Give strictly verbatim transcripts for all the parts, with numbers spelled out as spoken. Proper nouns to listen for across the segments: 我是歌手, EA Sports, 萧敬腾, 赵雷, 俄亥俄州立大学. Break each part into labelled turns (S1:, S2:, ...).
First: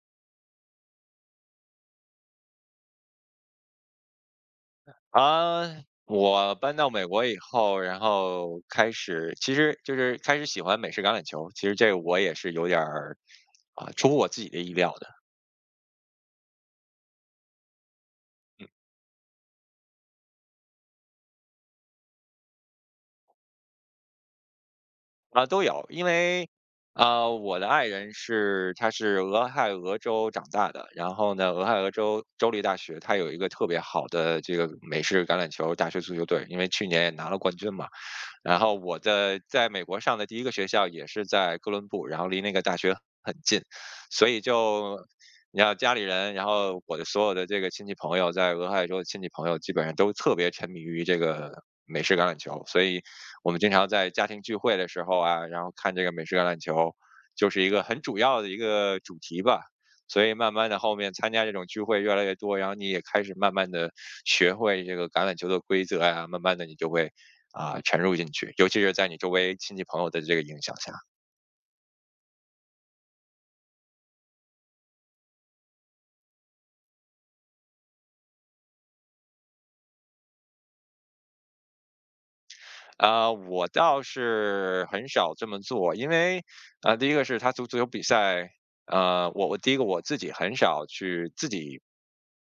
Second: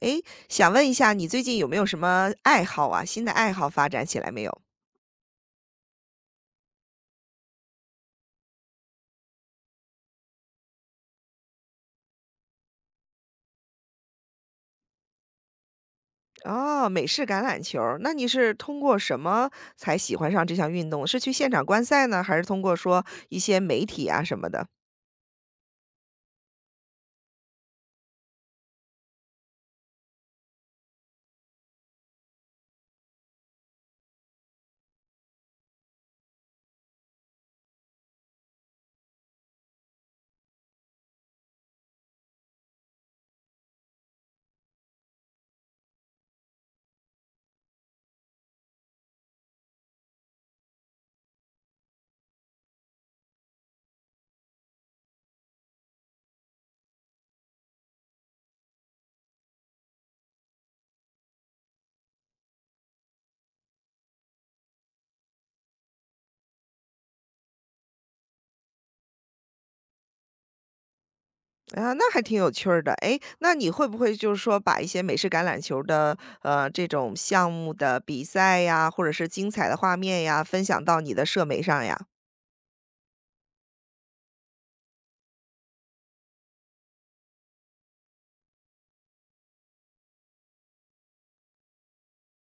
S1: 诶，想问一下你最近有没有什么爱好啊？新的爱好发展起来没有？
S2: 啊，我搬到美国以后，然后开始，其实就是开始喜欢美式橄榄球。其实这个我也是有点儿啊、出乎我自己的意料的。
S1: 哦，美式橄榄球儿那你是通过什么才喜欢上这项运动？是去现场观赛呢，还是通过说一些媒体啊什么的？
S2: 啊、都有，因为啊、我的爱人是他是俄亥俄州长大的，然后呢，俄亥俄州州立大学它有一个特别好的这个美式橄榄球大学足球队，因为去年也拿了冠军嘛。然后我的在美国上的第一个学校也是在哥伦布，然后离那个大学很近，所以就你要家里人，然后我的所有的这个亲戚朋友，在俄亥州的亲戚朋友基本上都特别沉迷于这个美式橄榄球，所以我们经常在家庭聚会的时候啊，然后看这个美式橄榄球，就是一个很主要的一个主题吧。所以慢慢的后面参加这种聚会越来越多，然后你也开始慢慢的学会这个橄榄球的规则呀、慢慢的你就会啊，沉入进去，尤其是在你周围亲戚朋友的这个影响下。
S1: 啊，那还挺有趣儿的。诶，那你会不会就是说把一些美式橄榄球儿的，呃，这种项目的比赛呀，或者是精彩的画面呀，分享到你的社媒上呀？
S2: 啊，我倒是很少这么做，因为，啊，呃第一个是他足足球比赛，呃，我我第一个我自己很少去自己，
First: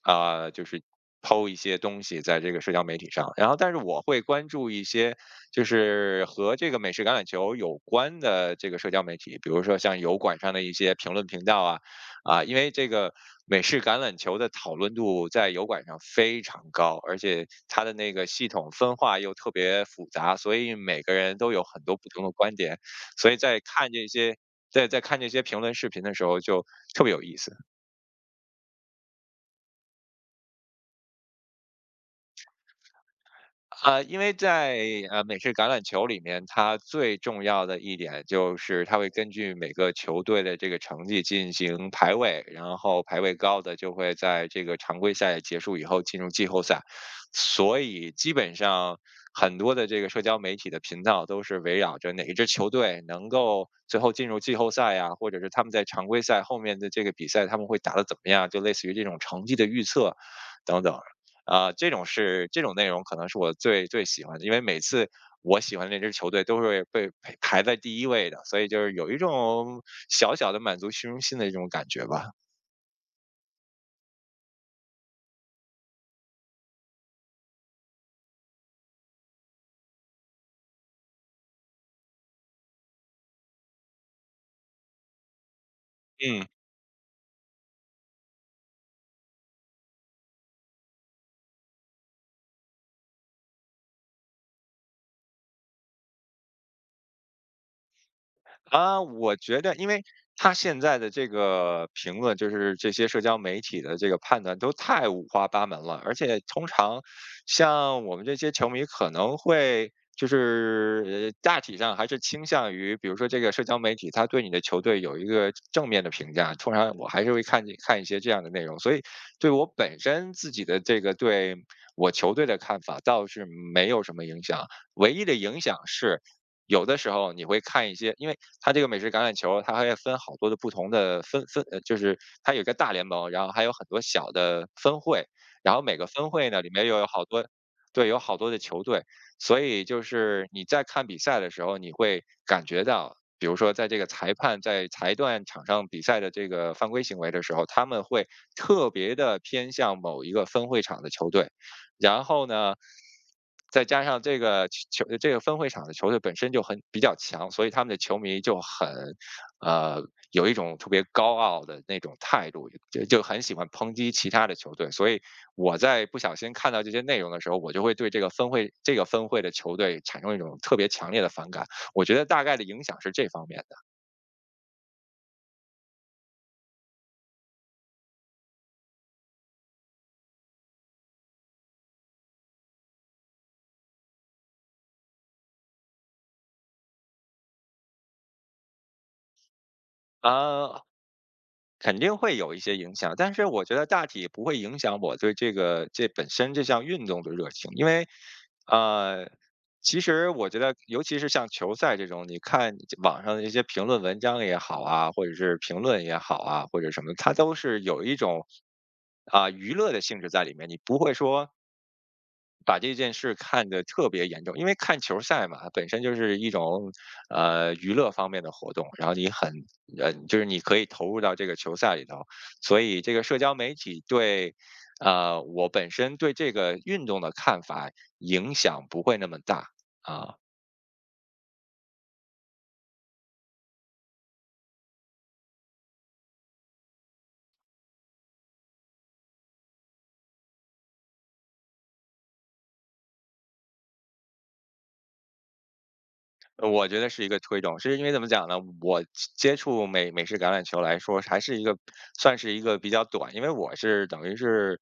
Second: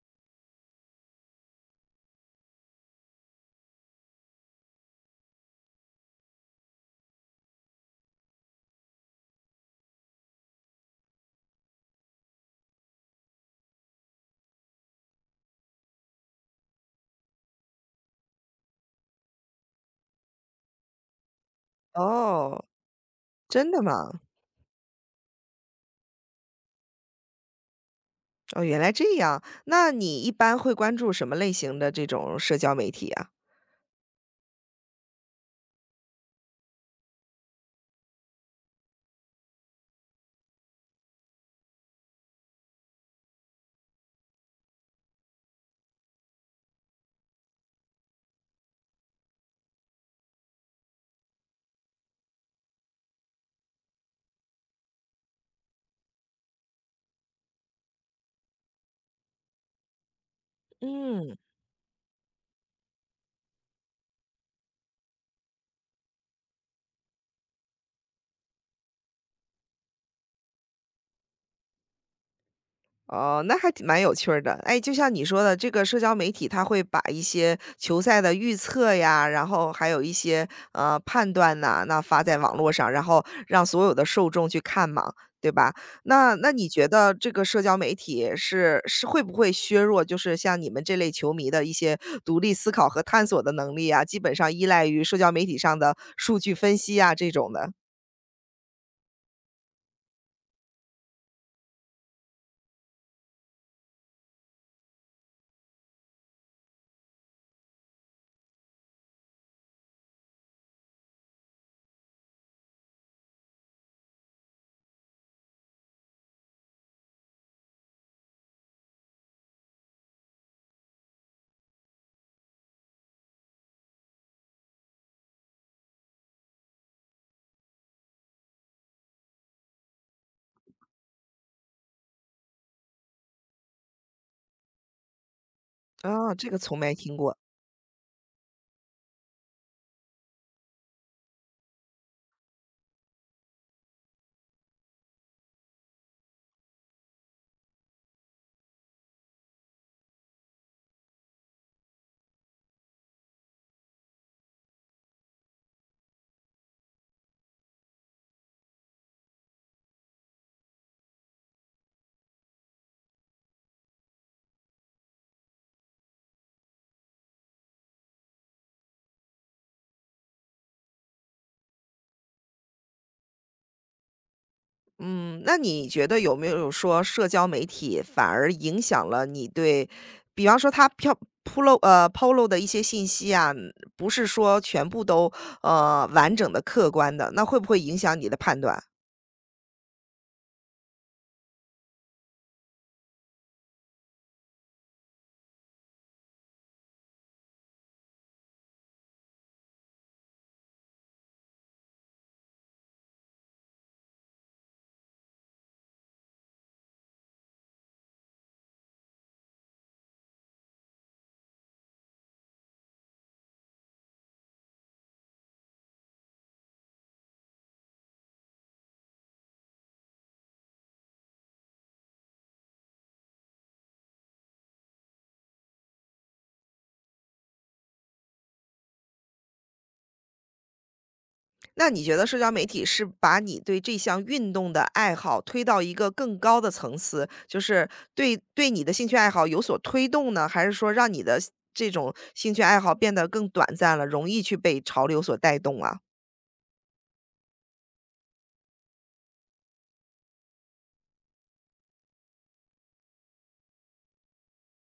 S2: 啊，呃就是抛一些东西在这个社交媒体上，然后但是我会关注一些就是和这个美式橄榄球有关的这个社交媒体，比如说像油管上的一些评论频道啊。啊，因为这个美式橄榄球的讨论度在油管上非常高，而且它的那个系统分化又特别复杂，所以每个人都有很多不同的观
S1: 哦，
S2: 点，所以在
S1: 真的
S2: 看这
S1: 吗？
S2: 些在在看这些评论视频的时候就特别有意思。
S1: 哦，原来这样。那你一般会关注什么类型的这种社交媒体啊？
S2: 啊，因为在呃美式橄榄球里面，它最重要的一点就是它会根据每个球队的这个成绩进行排位，然后排位高的就会在这个常规赛结束以后进入季后赛，所以基本上很多的这个社交媒体的频道都是围绕着哪一支球队能够最后进入季后赛呀，或者是他们在常规赛后面的这个比赛他们会打得怎么样，就类似于这种成绩的预测等等。
S1: 嗯。
S2: 啊，这种是这种内容可能是我最最喜欢的，因为每次我喜欢的那支球队都会被排排在第一位的，所以就是有一种小小的满足虚荣心的一种感觉吧。
S1: 哦，那还挺蛮有趣儿的。哎，就像你说的，这个社交媒体它会把一些球赛的预测呀，然后还有一些呃判断呐，那发在网络上，然后让所有的受众去看嘛，对吧？那
S2: 嗯。
S1: 那你觉得这个社交媒体是是会不会削弱，就是像你们这类球迷的一些独立思考和探索的能力啊？基本上依赖于社交媒体上的数据分析啊这种的。
S2: 啊，我觉得，因为他现在的这个评论，就是这些社交媒体的这个判断都太五花八门了，而且通常像我们这些球迷可能会就是呃大体上还是倾向于，比如说这个社交媒体他对你的球队有一个正面的评价，通常我还是会看看一些这样的内容，所以对我本身自己的这个对我球队的看法倒是没有什么影响，唯一的影响是：有的时候你会看一些，因为它这个美式橄榄球，它会分好多的不同的分分，呃，就是它有一个大联盟，然后还有很多小的分会，然后每个分
S1: 啊？这
S2: 会
S1: 个
S2: 呢里
S1: 从
S2: 面
S1: 没
S2: 又有
S1: 听
S2: 好
S1: 过。
S2: 多，对，有好多的球队，所以就是你在看比赛的时候，你会感觉到，比如说在这个裁判在裁断场上比赛的这个犯规行为的时候，他们会特别的偏向某一个分会场的球队，然后呢，再加上这个球这个分会场的球队本身就很比较强，所以他们的球迷就很，呃，有一种特别高傲的那种态度，就就很喜欢抨击其他的球队。所以我在不小心看到这些内容的时候，我就会对这个分会这个分会的球队产生一种特别强烈的反感。我觉得大概的影响是这方面的。
S1: 嗯，那你觉得有没有说社交媒体反而影响了你对比方说它飘铺露呃，抛露的一些信息啊，不是说全部都，呃，完整的、客观的，那会不会影响你的判断？
S2: 啊、肯定会有一些影响，但是我觉得大体不会影响我对这个这本身这项运动的热情，因为，呃，其实我觉得，尤其是像球赛这种，你看网上的一些评论文章也好啊，或者是评论也好啊，或者什么，它都是有一种啊、娱乐的性质在里面，你不会说把这件事看得特别严重，因为看球赛嘛，本身就是一种呃娱乐方面的活动，然后你很呃就是你可以投入到这个球赛里头，所以这个社交媒体对呃我本身对这个运动的看法影响不会那么大。啊、
S1: 那你觉得社交媒体是把你对这项运动的爱好推到一个更高的层次，就是对对你的兴趣爱好有所推动呢？还是说让你的这种兴趣爱好变得更短暂了，容易去被潮流所带动啊？
S2: 呃我觉得是一个推动，是因为怎么讲呢？我接触美美式橄榄球来说，还是一个算是一个比较短，因为我是等于是，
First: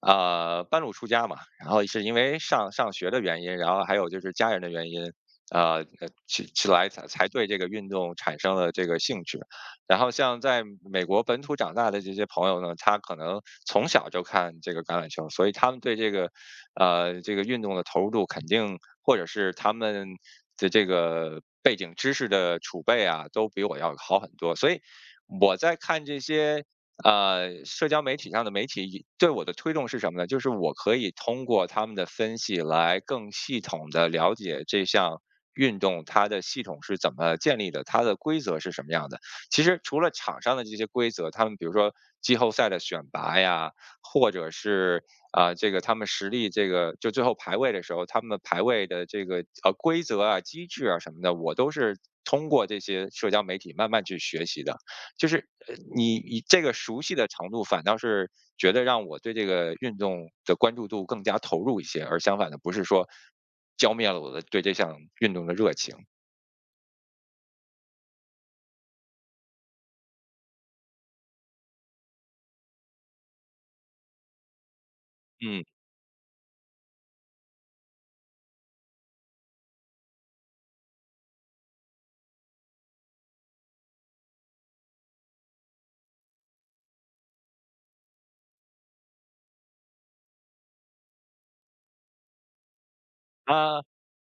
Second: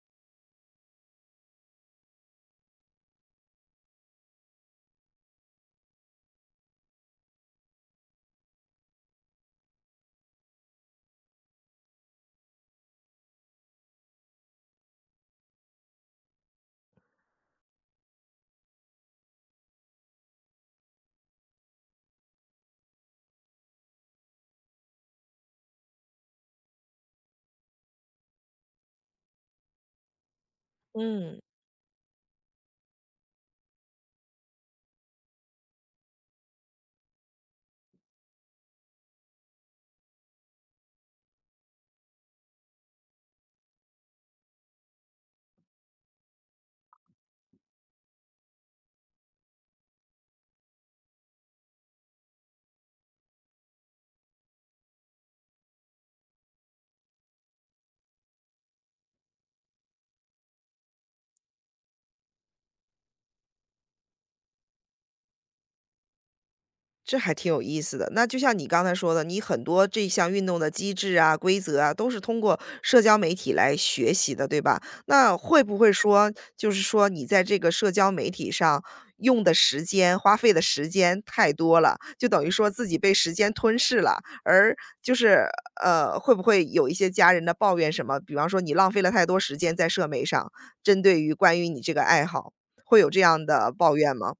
S2: 呃，半路出家嘛，然后是因为上上学的原因，然后还有就是家人的原因，呃，呃起起来才才对这个运动产生了这个兴趣。然后像在美国本土长大的这些朋友呢，他可能从小就看这个橄榄球，所以他们对这个呃，这个运动的投入度肯定，或者是他们的这个背景知识的储备啊，都比我要好很多。所以我在看这些呃社交媒体上的媒体对我的推动是什么呢？就是我可以
S1: 嗯。
S2: 通过他们的分析来更系统的了解这项运动它的系统是怎么建立的，它的规则是什么样的。其实除了场上的这些规则，他们比如说季后赛的选拔呀，或者是啊、这个他们实力这个就最后排位的时候，他们排位的这个呃规则啊、机制啊什么的，我都是通过这些社交媒体慢慢去学习的。就是呃你你这个熟悉的程度，反倒是觉得让我对这个运动的关注度更加投入一些，而相反的，不是说浇灭了我的对这项运动的热情。
S1: 这还挺有意思的。那就像你刚才说的，你很多这项运动的机制啊、规则啊，都是通过社交媒体来学习的，对吧？那会
S2: 嗯
S1: 不会说，就是说你在这个社交媒体上用的时间、花费的时间太多了，就等于说自己被时间吞噬了？而就是呃，会不会有一些家人的抱怨什么？比方说你浪费了太多时间在社媒上，针对于关于你这个爱好，会有这样的
S2: 啊。
S1: 抱怨吗？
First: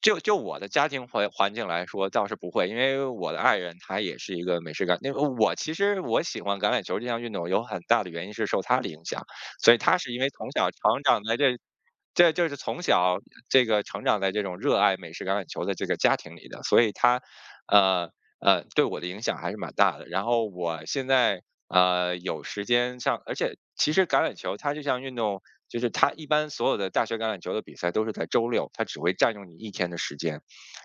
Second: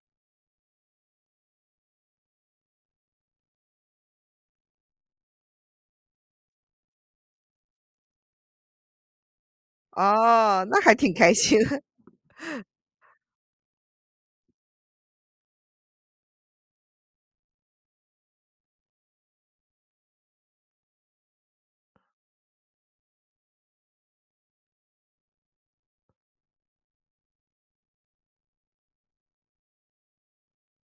S2: 就就我的家庭环环境来说，倒是不会，因为我的爱人她也是一个美式橄榄，因为我其实我喜欢橄榄球这项运动有很大的原因是受她的影响，所以她是因为从
S1: 哦，
S2: 小
S1: 那还
S2: 成
S1: 挺
S2: 长
S1: 开
S2: 在
S1: 心。
S2: 这 这就是从小这个成长在这种热爱美式橄榄球的这个家庭里的，所以她，呃呃，对我的影响还是蛮大的。然后我现在呃有时间上，而且其实橄榄球它这项运动，就是他一般所有的大学橄榄球的比赛都是在周六，他只会占用你一天的时间。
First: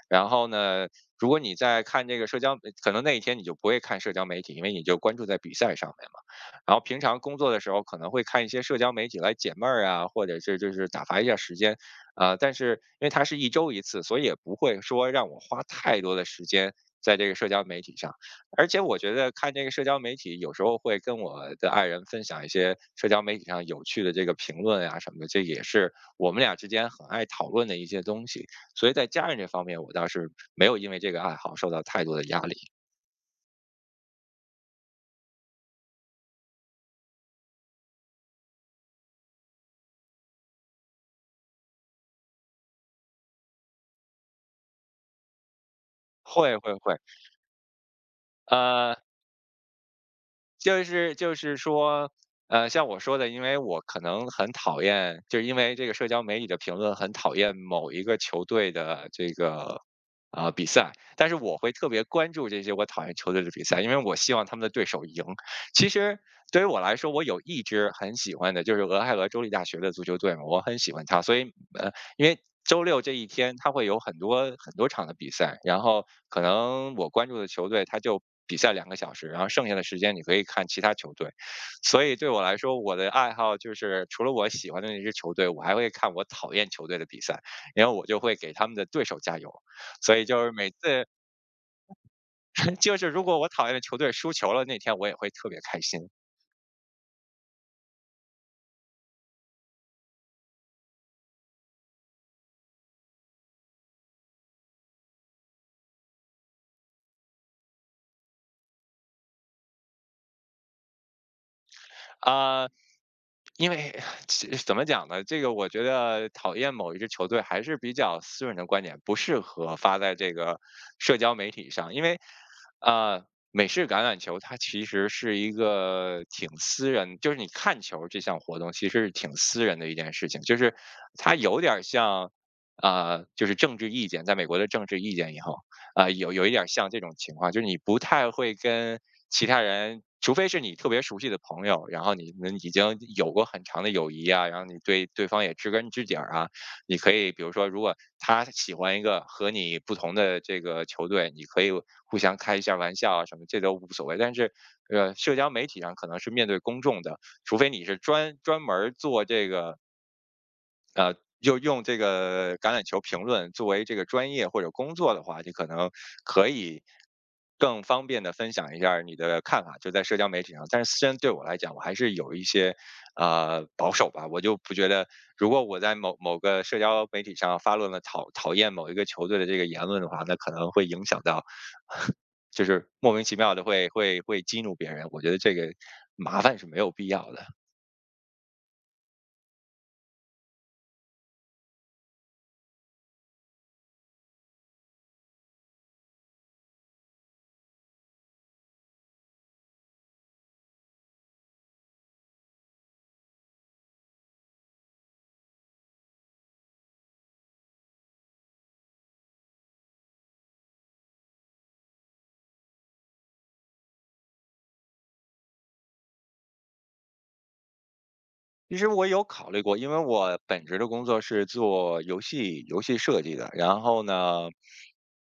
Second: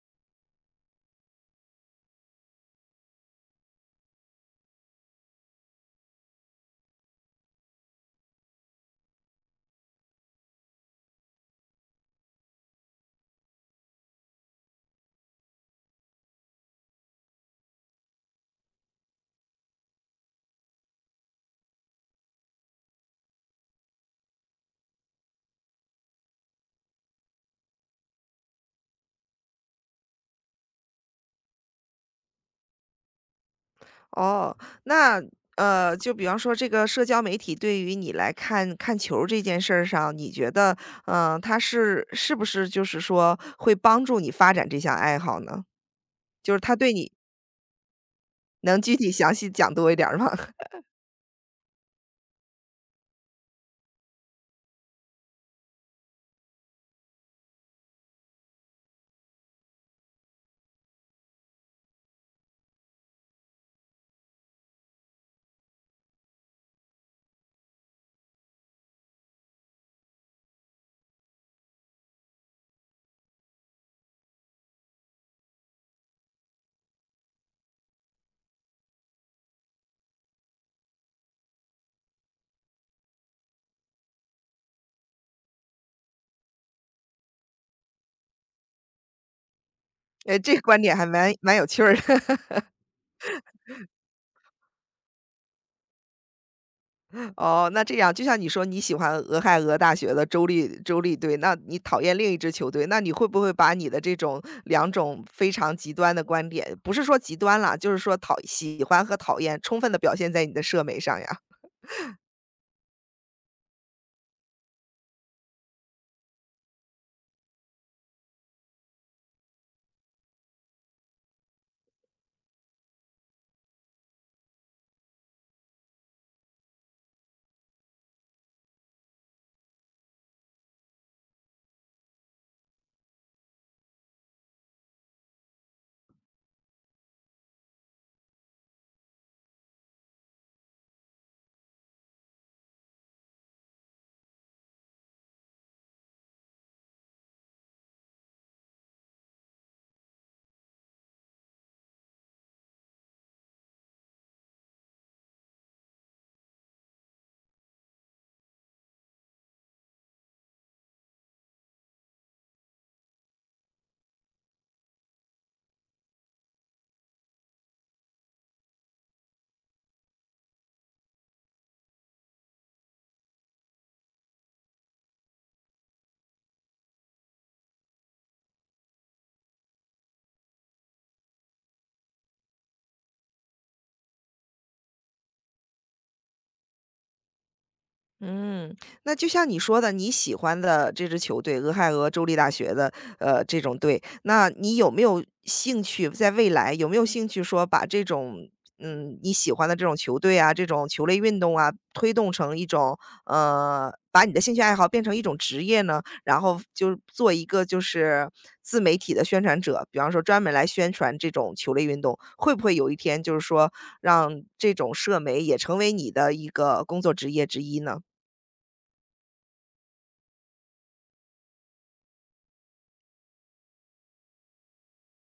S2: 然后呢，如果你在看这个社交，可能那一天你就不会看社交媒体，因为你就关注在比赛上面嘛。然后平常工作的时候可能会看一些社交媒体来解闷儿啊，或者是就是打发一下时间。啊、但是因为它是一周一次，所以也不会说让我花太多的时间在这个社交媒体上。而且我觉得看这个社交媒体，有时候会跟我的爱人分享一些社交媒体上有趣的这个评论啊什么的，这也是我们俩之间很爱讨论的一些东西。所以在家人这方面，我倒是没有因为这个爱好受到太多的压力。
S1: 哦，那呃，就比方说这个社交媒体对于你来看看球儿这件事儿上，你觉得，嗯、它是是不是就是说会帮助你发展这项爱好呢？就
S2: 会
S1: 是
S2: 会
S1: 它对
S2: 会，
S1: 你能具
S2: 呃，
S1: 体详细讲多一点儿吗？
S2: 就是就是说，呃，像我说的，因为我可能很讨厌，就是因为这个社交媒体的评论很讨厌某一个球队的这个呃比赛，但是我会特别关注这些我讨厌球队的比赛，因为我希望他们的对手赢。其实对于我来说，我有一支很喜欢的，就是俄亥俄州立大学的足球队嘛，我很喜欢它，所以呃因为周六这一天，他会有很多很多场的比赛，然后可能我关注的球队他就比赛两个小时，然后剩下的时间你可以看其他球队。所以对我来说，我的爱好就是除了我喜欢的那支球队，我还会看我讨厌球队的比赛，然后我就会给他们的对手加油。所以
S1: 呃，
S2: 就是
S1: 这个
S2: 每
S1: 观点还
S2: 次
S1: 蛮蛮有趣儿的。
S2: 就是如果我讨厌的球队输球了那天，我也会特别开心。
S1: 哦，那这样就像你说你喜欢俄亥俄大学的州立州立队，那你讨厌另一支球队，那你会不会把你的这种两种非常极端的观点，不是说极端啦，就是说讨喜欢和讨厌充分的表现在你的社媒上呀？
S2: 啊、因为 其怎么讲呢？这个我觉得讨厌某一支球队还是比较私人的观点，不适合发在这个社交媒体上，因为呃，美式橄榄球它其实是一个挺私人，就是你看球这项活动其实是挺私人的一件事情，就是它有点儿像。呃，就是政治意见，在美国的政治意见以后。啊，有有一点儿像这种情况，就是你不太会跟其他人，除非是你特别熟悉的朋友，然后你们已经有过很长的友谊啊，然后你对对方也知根知底儿啊，你可以比如说，如果他喜欢一个和你不同的这个球队，你可以互相开一下玩笑啊什么，这都无所谓。但是，呃，社交媒体上可能是面对公众的，除非你是专专门儿做这个就用这个橄榄球评论作为这个专业或者工作的话，你可能可以更方便的分享一下儿你的看法，就在社交媒体上。但是私人对我来讲，我还是有一些呃保守吧，我就不觉得，如果我在某某个社交媒体上发论了讨讨厌某一个球队的这个言论的话，那可能会影响到，就是莫名其妙的会会会激怒别人。我觉得这个麻烦是没有必要的。
S1: 嗯，那就像你说的，你喜欢的这支球队，俄亥俄州立大学的，呃，这种队，那你有没有兴趣在未来有没有兴趣说把这种，嗯，你喜欢的这种球队啊，这种球类运动啊，推动成一种，呃，把你的兴趣爱好变成一种职业呢？然后就做一个就是自媒体的宣传者，比方说专门来宣传这种球类运动，会不会有一天就是说让这种社媒也成为你的一个工作职业之一呢？
S2: 其实我有考虑过，因为我本职的工作是做游戏游戏设计的，然后呢，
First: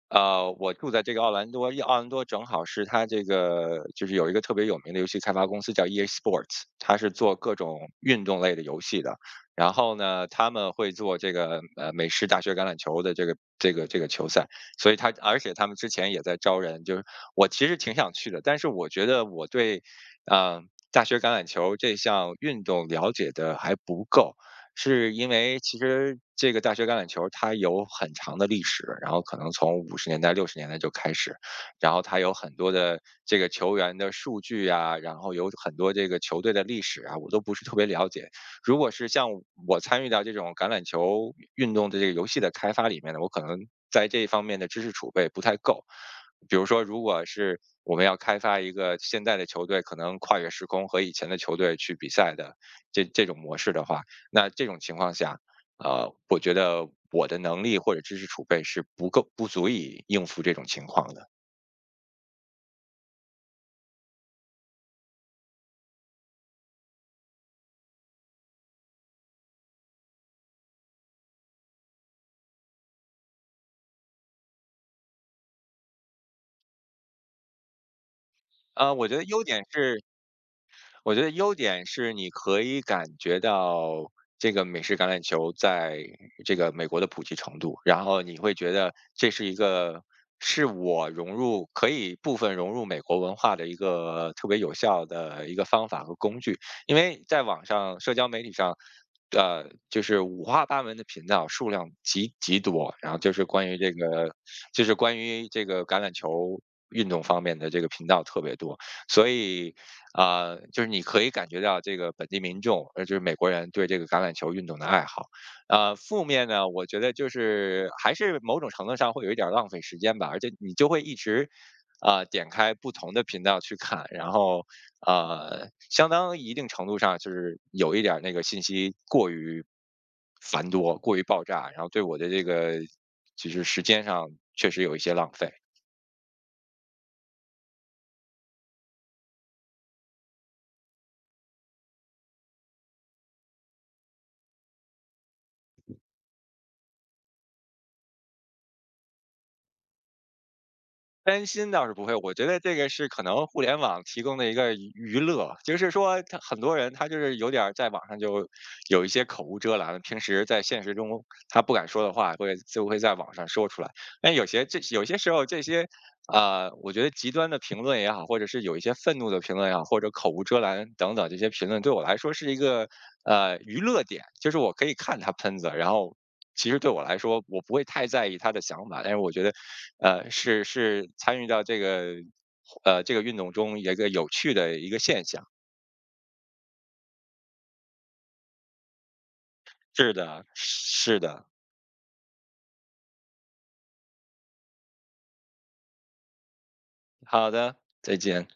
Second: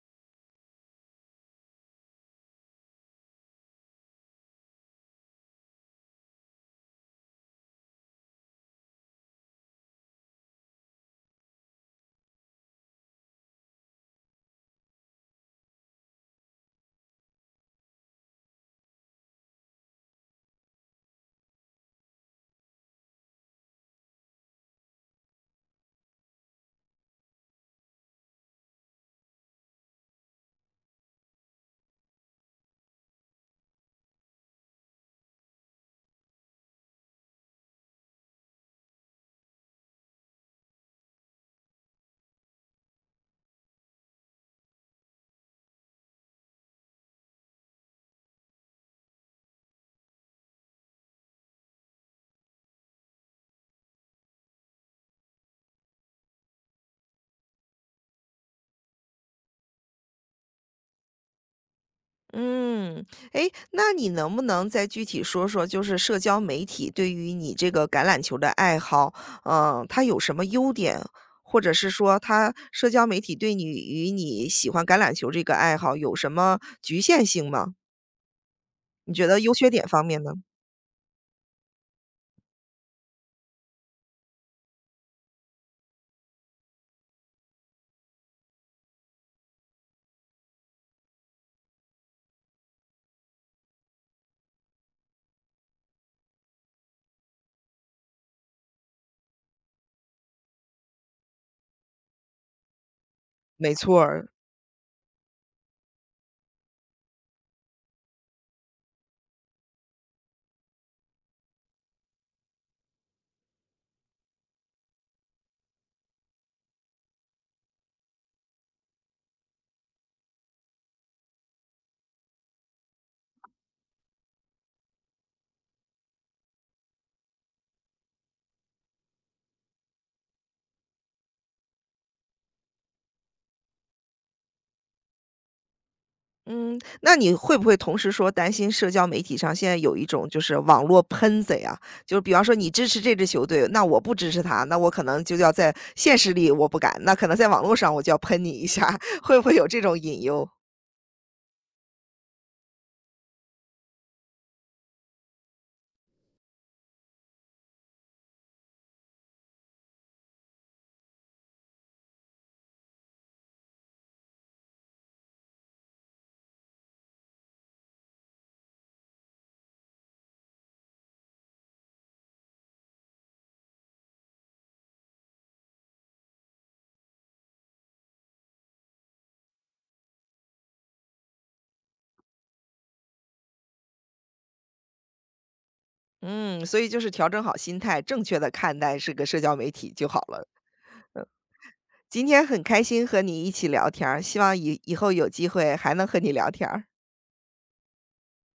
S2: 呃，我住在这个奥兰多，奥兰多正好是它这个就是有一个特别有名的游戏开发公司叫 E A Sports，它是做各种运动类的游戏的。然后呢，他们会做这个呃美式大学橄榄球的这个这个这个球赛，所以他而且他们之前也在招人，就是我其实挺想去的，但是我觉得我对，呃，大学橄榄球这项运动了解的还不够，是因为其实这个大学橄榄球它有很长的历史，然后可能从五十年代、六十年代就开始，然后它有很多的这个球员的数据啊，然后有很多这个球队的历史啊，我都不是特别了解。如果是像我参与到这种橄榄球运动的这个游戏的开发里面呢，我可能在这一方面的知识储备不太够。比如说，如果是我们要开发一个现在的球队，可能跨越时空和以前的球队去比赛的这这种模式的话，那这种情况下，呃，我觉得我的能力或者知识储备是不够不足以应付这种情况的。
S1: 嗯，诶，那你能不能再具体说说，就是社交媒体对于你这个橄榄球的爱好，嗯，它有什么优点？或者是说它社交媒体对你与你喜欢橄榄球这个爱好有什么局限性吗？
S2: 呃，我
S1: 你
S2: 觉得
S1: 觉得
S2: 优
S1: 优
S2: 点
S1: 缺点
S2: 是
S1: 方面呢？
S2: 我觉得优点是你可以感觉到这个美式橄榄球在这个美国的普及程度，然后你会觉得这是一个是我融入可以部分融入美国文化的一个特别有效的一个方法和工具，因为在网上社交媒体上。呃，就是五花八门的频道数量极极多，然后就是关
S1: 没
S2: 于这
S1: 错儿。
S2: 个，就是关于这个橄榄球运动方面的这个频道特别多，所以啊、就是你可以感觉到这个本地民众，呃，就是美国人对这个橄榄球运动的爱好。呃，负面呢，我觉得就是还是某种程度上会有一点儿浪费时间吧，而且你就会一直。啊、点开不同的频道去看，然后呃，相当一定程度上就是有一点儿那个信息过于繁多、过于爆炸，然后对我的这个就是时间上确实有一些浪费。
S1: 嗯，那你会不会同时说担心社交媒体上现在有一种就是网络喷子呀？就是比方说你支持这支球队，那我不支持他，那我可能就要在现实里我不敢，那可能在网络上我就要喷你一下，会不会有这种隐忧？
S2: 担心倒是不会，我觉得这个是可能互联网提供的一个娱娱乐，就是说他很多人他就是有点儿在网上就有一些口无遮拦，平时在现实中他不敢说的话，会就会在网上说出来。但有些这有些时候这些啊、呃我觉得极端的评论也好，或者是有一些愤怒的评论也好，或者口无遮拦等等这些评论，对我来说是一个呃娱乐点，就是我可以看他喷子，然后其实对我来说我不会太在意他的想法，但是我觉得，呃，是是参与到这个呃这个运动中一个有趣的一个现象。
S1: 嗯，所以就是调整好心态，正确的看待这个社交媒体就
S2: 是
S1: 好
S2: 的，
S1: 了。
S2: 是的，
S1: 今天很开心和你一起聊天儿，希望以以后有机会还能和你聊天儿。
S2: 好的，再见。